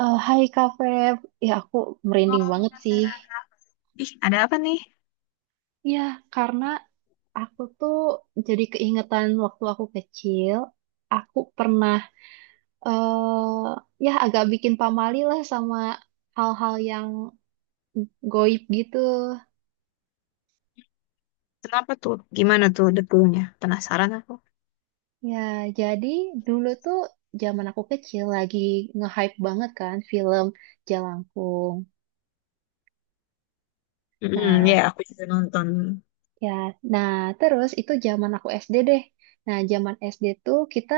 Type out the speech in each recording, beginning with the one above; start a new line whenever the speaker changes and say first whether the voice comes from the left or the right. right: Eh, hai Kak Feb, ya aku merinding
left: Oh,
right: banget sih.
left: penasaran. Ih, ada apa nih?
right: Ya, karena aku tuh jadi keingetan waktu aku kecil, aku pernah, eh ya agak bikin pamali lah sama hal-hal yang goib gitu.
left: Kenapa tuh? Gimana tuh detailnya? Penasaran aku.
right: Ya, jadi dulu tuh zaman aku kecil lagi nge-hype banget kan film Jalangkung.
left: Ya
right: Nah,
left: aku juga nonton.
right: Ya, nah, terus itu zaman aku SD deh. Nah, zaman SD tuh kita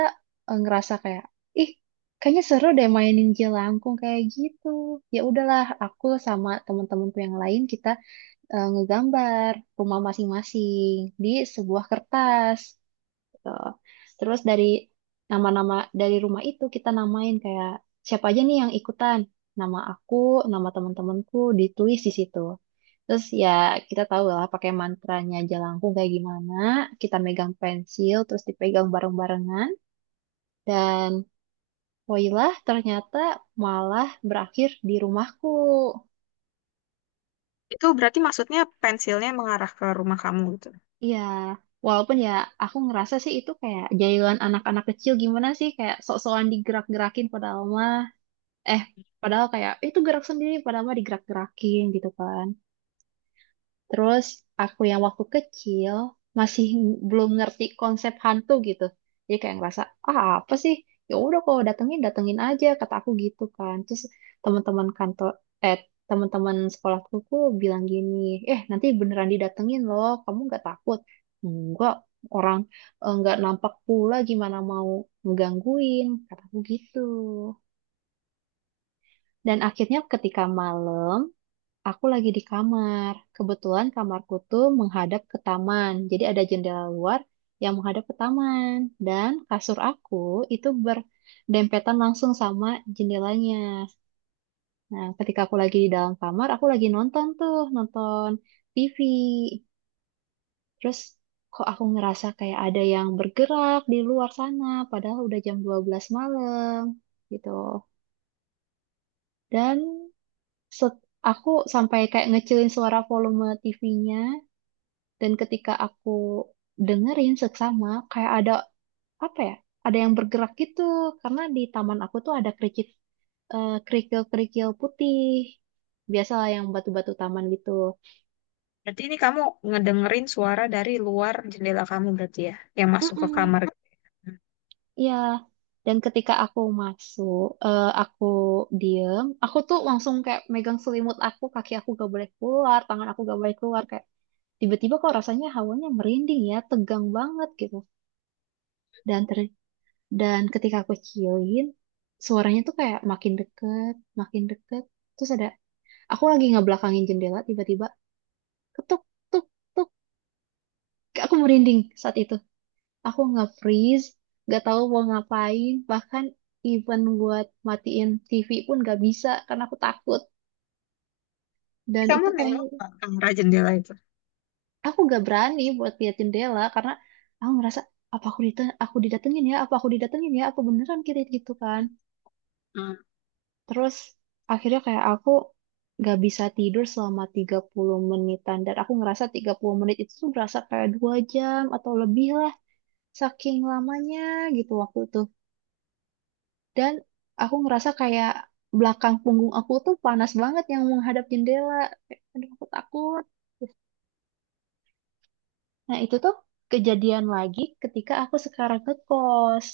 right: ngerasa kayak, ih, kayaknya seru deh mainin jelangkung kayak gitu. Ya udahlah, aku sama temen-temenku yang lain kita ngegambar rumah masing-masing di sebuah kertas. Tuh. Terus dari nama-nama dari rumah itu kita namain kayak siapa aja nih yang ikutan. Nama aku, nama teman-temanku ditulis di situ. Terus ya kita tahu lah pakai mantranya Jalangkung kayak gimana. Kita megang pensil terus dipegang bareng-barengan, dan woilah, ternyata malah berakhir di rumahku.
left: Itu berarti maksudnya pensilnya mengarah ke rumah kamu gitu.
right: Iya, walaupun ya aku ngerasa sih itu kayak jailan anak-anak kecil, gimana sih kayak sok-sokan digerak-gerakin, padahal mah eh padahal kayak, "Eh, itu gerak sendiri, padahal mah digerak-gerakin" gitu kan. Terus aku yang waktu kecil masih belum ngerti konsep hantu gitu, jadi kayak ngerasa, ah apa sih, ya udah kalau datengin datengin aja, kata aku gitu kan. Terus teman-teman kantor eh teman-teman sekolahku tuh bilang gini, "Eh, nanti beneran didatengin loh, kamu nggak takut?" "Enggak, orang nggak nampak pula, gimana mau ngegangguin," kataku gitu. Dan akhirnya ketika malam, aku lagi di kamar. Kebetulan kamarku tuh menghadap ke taman. Jadi ada jendela luar yang menghadap ke taman. Dan kasur aku itu berdempetan langsung sama jendelanya. Nah, ketika aku lagi di dalam kamar, aku lagi nonton tuh, nonton TV. Terus kok aku ngerasa kayak ada yang bergerak di luar sana, padahal udah jam 12 malam gitu. Dan set- aku sampai kayak ngecilin suara volume TV-nya. Dan ketika aku dengerin seksama, kayak ada apa ya? Ada yang bergerak gitu karena di taman aku tuh ada kerikil-kerikil putih. Biasalah yang batu-batu taman gitu.
left: Berarti ini kamu ngedengerin suara dari luar jendela kamu berarti ya, yang masuk ke
right: Mm-mm,
left: kamar. Hmm.
right: ya. Dan ketika aku masuk, aku diem, aku tuh langsung kayak megang selimut aku, kaki aku gak boleh keluar, tangan aku gak boleh keluar, kayak tiba-tiba kok rasanya hawanya merinding ya, tegang banget gitu. Dan ter Dan ketika aku kecilin, suaranya tuh kayak makin deket, makin deket. Terus ada, aku lagi ngebelakangin jendela, tiba-tiba ketuk, tuk, tuk. Aku merinding saat itu. Aku nggak freeze, nggak tahu mau ngapain. Bahkan even buat matiin TV pun nggak bisa karena aku takut. Dan
left: Kamu
right: itu kayak
left: nengok nggak ke arah jendela itu?
right: aku nggak berani buat lihat jendela karena aku ngerasa, apa aku didatengin ya, apa aku didatengin ya, apa beneran kita gitu kan.
left: Hmm.
right: Terus akhirnya kayak aku gak bisa tidur selama 30 menitan. Dan aku ngerasa 30 menit itu tuh berasa kayak 2 jam atau lebih lah. Saking lamanya gitu waktu itu. Dan aku ngerasa kayak belakang punggung aku tuh panas banget yang menghadap jendela. Kayak, aduh, aku takut. Nah, itu tuh kejadian lagi ketika aku sekarang ngekos.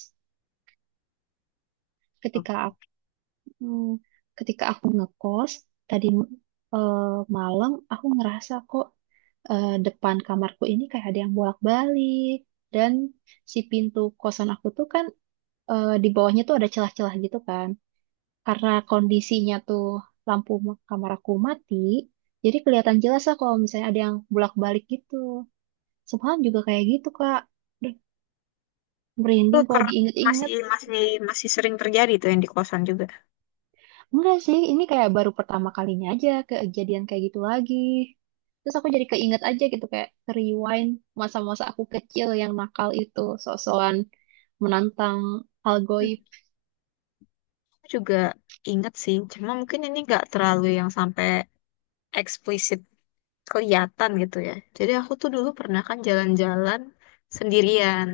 right: Ketika
left: Oke.
right: aku, hmm, Ketika aku ngekos, tadi eh, malam aku ngerasa kok depan kamarku ini kayak ada yang bolak-balik, dan si pintu kosan aku tuh kan, di bawahnya tuh ada celah-celah gitu kan. Karena kondisinya tuh kamar aku mati, jadi kelihatan jelas lah kalau misalnya ada yang bolak-balik gitu. Semalam juga kayak gitu, Kak. Duh,
left: Itu
right: merinding kalau
left: ker masih
right: diinget-inget.
left: masih masih sering terjadi tuh yang di kosan juga.
right: Enggak sih, ini kayak baru pertama kalinya aja kejadian kayak gitu lagi. Terus aku jadi keinget aja gitu kayak rewind masa-masa aku kecil yang nakal itu, sok-sokan menantang hal
left: Hmm.
right: goib.
left: Aku juga inget sih, cuma mungkin ini nggak terlalu yang sampai eksplisit kelihatan gitu ya. Jadi aku tuh dulu pernah kan jalan-jalan sendirian.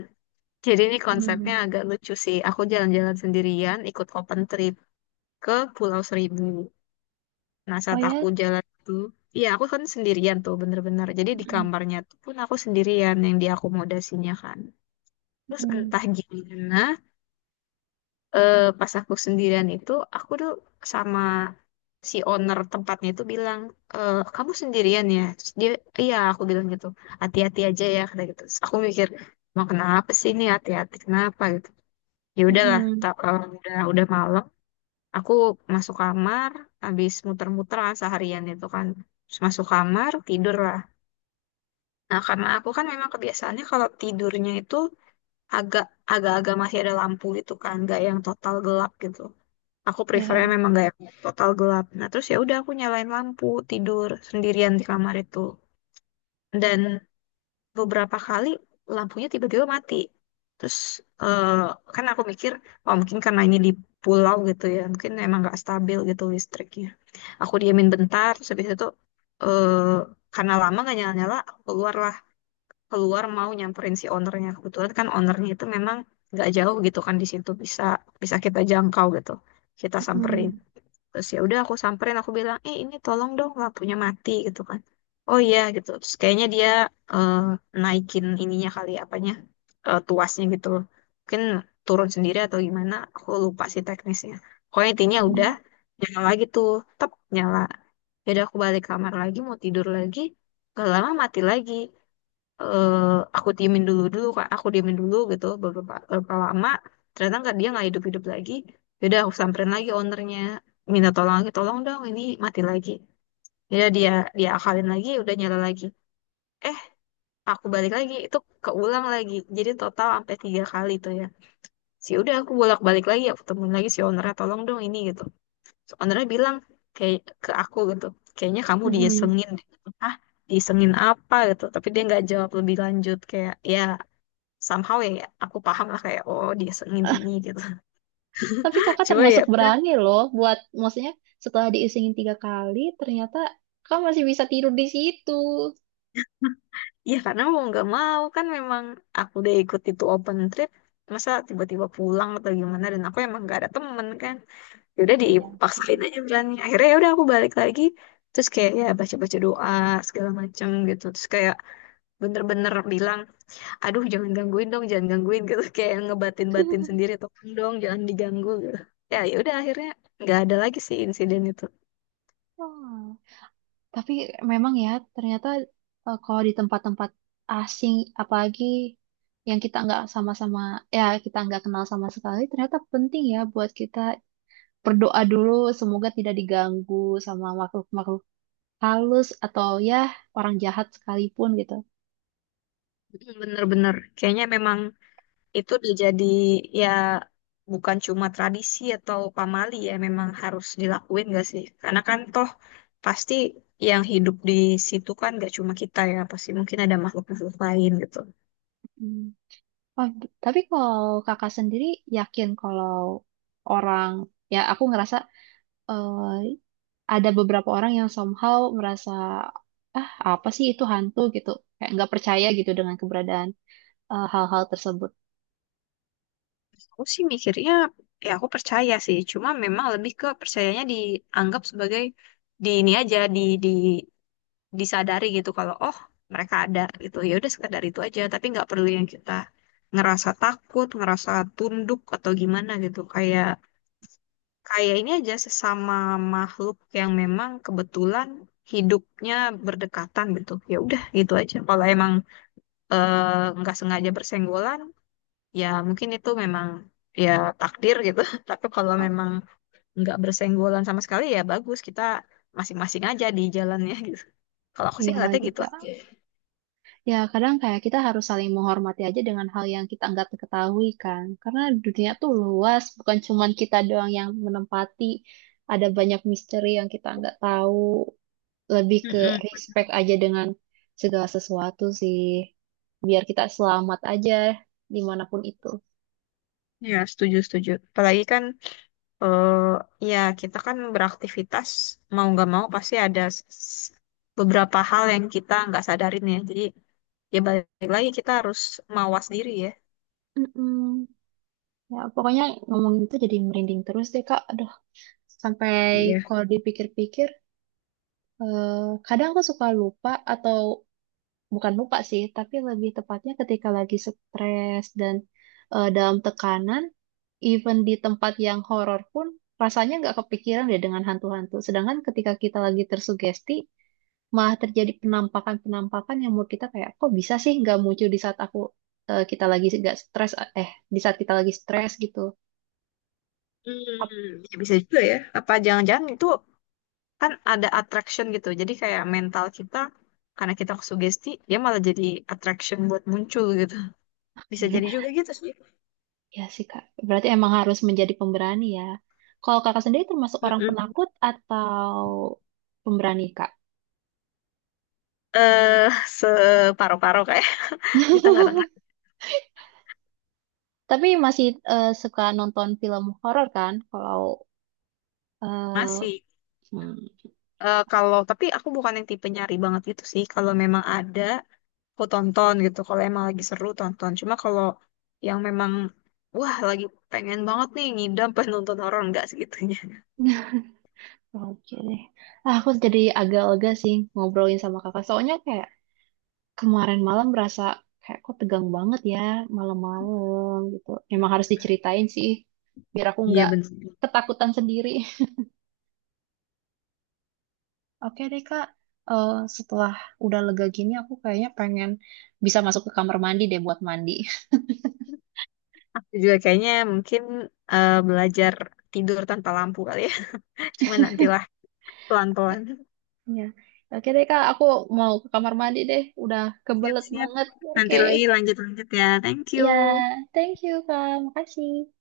left: Jadi ini konsepnya
right: Mm.
left: agak lucu sih. Aku jalan-jalan sendirian, ikut open trip ke Pulau Seribu. Nah,
right: Oh
left: saat aku
right: ya.
left: jalan itu, iya aku kan sendirian tuh bener-bener. Jadi di
right: Mm.
left: kamarnya tuh pun aku sendirian yang diakomodasinya kan. Terus
right: Mm.
left: entah gimana, pas aku sendirian itu aku tuh sama si owner tempatnya itu bilang, "Eh, kamu sendirian ya?" Terus dia, iya aku bilang gitu, hati-hati aja ya kata gitu. Terus aku mikir, mau kenapa sih ini, hati-hati kenapa gitu. Ya udahlah,
right: Mm.
left: udah malam, aku masuk kamar, habis muter-muter kan seharian itu kan. Terus masuk kamar tidur lah. Nah, karena aku kan memang kebiasaannya kalau tidurnya itu agak agak-agak masih ada lampu gitu kan, nggak yang total gelap gitu. Aku prefernya
right: Ya.
left: memang gak yang total gelap. Nah, terus ya udah aku nyalain lampu tidur sendirian di kamar itu. Dan beberapa kali lampunya tiba-tiba mati. Terus eh, kan aku mikir, oh mungkin karena ini di pulau gitu ya, mungkin emang gak stabil gitu listriknya. Aku diamin bentar, terus habis itu eh, karena lama gak nyala-nyala, aku keluar lah. Keluar mau nyamperin si ownernya. Kebetulan kan ownernya itu memang gak jauh gitu kan, di situ bisa bisa kita jangkau gitu. Kita samperin,
right: Mm.
left: terus ya udah aku samperin, aku bilang, "Eh ini tolong dong lampunya mati gitu kan." Oh iya gitu, terus kayaknya dia eh, naikin ininya kali, apanya, tuasnya gitu loh, mungkin turun sendiri atau gimana, aku lupa sih teknisnya. Pokoknya intinya udah
right: Mm.
left: nyala lagi tuh, tep, nyala. Jadi aku balik kamar lagi mau tidur lagi, gak lama mati lagi. eh aku diemin dulu, kak, aku diemin dulu gitu beberapa lama, ternyata nggak, dia nggak hidup hidup lagi. Yaudah aku samperin lagi ownernya, minta tolong lagi, tolong dong ini mati lagi. Ya dia dia akalin lagi, udah nyala lagi. eh aku balik lagi itu, keulang lagi. Jadi total sampai tiga kali tuh ya sih. Udah aku bolak balik lagi, aku temuin lagi si ownernya, tolong dong ini gitu. So, ownernya bilang kayak ke aku gitu, "Kayaknya kamu
right: Mm.
left: diisengin deh." Ah, diisengin apa gitu, tapi dia nggak jawab lebih lanjut, kayak ya somehow ya, ya aku paham lah kayak oh dia sering ini gitu.
right: Tapi kakak
left: Cuma
right: termasuk
left: ya udah.
right: berani loh buat, maksudnya setelah diisengin 3 kali, ternyata kakak masih bisa tidur di situ.
left: Ya karena mau nggak mau kan memang aku udah ikut itu open trip, masa tiba-tiba pulang atau gimana, dan aku emang nggak ada temen kan. Ya udah
right: Iya sih.
left: dipaksain aja berani, akhirnya ya udah aku balik lagi, terus kayak ya baca-baca doa segala macem gitu, terus kayak bener-bener bilang, aduh jangan gangguin dong, jangan gangguin gitu. Kayak ngebatin-batin sendiri, tolong dong jangan diganggu gitu. Ya udah akhirnya nggak ada lagi sih insiden itu.
right: Oh. Tapi memang ya, ternyata kalau di tempat-tempat asing, apalagi yang kita nggak sama-sama, ya kita nggak kenal sama sekali, ternyata penting ya buat kita berdoa dulu, semoga tidak diganggu sama makhluk-makhluk halus atau ya orang jahat sekalipun gitu.
left: Mm, bener-bener, kayaknya memang itu udah jadi, ya, bukan cuma tradisi atau pamali ya, memang harus dilakuin gak sih? Karena kan toh pasti yang hidup di situ kan gak cuma kita ya, pasti mungkin ada makhluk-makhluk lain gitu.
right: Hmm. Oh, tapi kalau kakak sendiri yakin kalau orang, ya aku ngerasa ada beberapa orang yang somehow merasa, ah apa sih itu hantu gitu, kayak nggak percaya gitu dengan keberadaan hal-hal tersebut.
left: Aku sih mikirnya ya aku percaya sih, cuma memang lebih ke percayanya dianggap sebagai di ini aja, di disadari gitu kalau oh mereka ada gitu, ya udah sekedar itu aja, tapi nggak perlu yang kita ngerasa takut, ngerasa tunduk atau gimana gitu. Kayak kayak ini aja sesama makhluk yang memang kebetulan hidupnya berdekatan gitu. Ya udah gitu aja. Kalau emang nggak sengaja bersenggolan, ya mungkin itu memang ya takdir gitu. Tapi kalau memang nggak bersenggolan sama sekali, ya bagus kita masing-masing aja di jalannya gitu. Kalau aku sih
right: Iya
left: ngeliatnya
right: gitu
left: gitu aja.
right: ya, kadang kayak kita harus saling menghormati aja dengan hal yang kita nggak ketahui kan, karena dunia tuh luas, bukan cuman kita doang yang menempati, ada banyak misteri yang kita nggak tahu, lebih ke
left: Mm-mm.
right: respect aja dengan segala sesuatu sih, biar kita selamat aja dimanapun itu.
left: Ya, setuju, setuju. Apalagi kan eh, ya kita kan beraktivitas mau nggak mau pasti ada beberapa hal yang kita nggak sadarin ya. Jadi ya balik lagi kita harus mawas diri ya.
right: Mm-mm. Ya, pokoknya ngomongin itu jadi merinding terus deh, Kak. Aduh, sampai
left: Iya.
right: kalau dipikir-pikir, eh, kadang aku suka lupa atau bukan lupa sih, tapi lebih tepatnya ketika lagi stres dan dalam tekanan, even di tempat yang horor pun rasanya nggak kepikiran deh dengan hantu-hantu. Sedangkan ketika kita lagi tersugesti, malah terjadi penampakan-penampakan yang menurut kita kayak, kok bisa sih nggak muncul di saat kita lagi nggak stres, eh di saat kita lagi stres gitu. Ap-
left: Ya bisa juga ya. Apa jangan-jangan itu kan ada attraction gitu. Jadi kayak mental kita, karena kita sugesti dia, malah jadi attraction buat muncul gitu. Bisa jadi juga gitu sih.
right: Ya sih Kak, berarti emang harus menjadi pemberani ya. Kalau Kakak sendiri termasuk orang
left: Mm-mm.
right: penakut atau pemberani Kak?
left: Eh, Separo-paro kayak di tengah-tengah,
right: Tapi masih suka nonton film horor kan? Kalau eh,
left: masih.
right: hmm,
left: Kalau tapi aku bukan yang tipe nyari banget gitu sih. Kalau memang ada, aku tonton gitu. Kalau emang lagi seru, tonton. Cuma kalau yang memang wah lagi pengen banget nih, ngidam pengen nonton horor, nggak segitunya.
right: oke deh. Ah, aku jadi agak lega sih ngobrolin sama Kakak. Soalnya kayak kemarin malam berasa kayak kok tegang banget ya malam-malam gitu. Emang harus diceritain sih biar aku
left: Iya
right: nggak
left: bener.
right: ketakutan sendiri. Oke deh Kak, setelah udah lega gini aku kayaknya pengen bisa masuk ke kamar mandi deh buat mandi.
left: Aku juga kayaknya mungkin belajar tidur tanpa lampu kali ya. Cuma nantilah, pelan-pelan.
right: Ya. Oke deh Kak, aku mau ke kamar mandi deh. Udah kebelet
left: Siap-siap.
right: banget.
left: Nanti
right: Oke.
left: lagi lanjut-lanjut ya. Thank you.
right: Ya, thank you Kak. Makasih.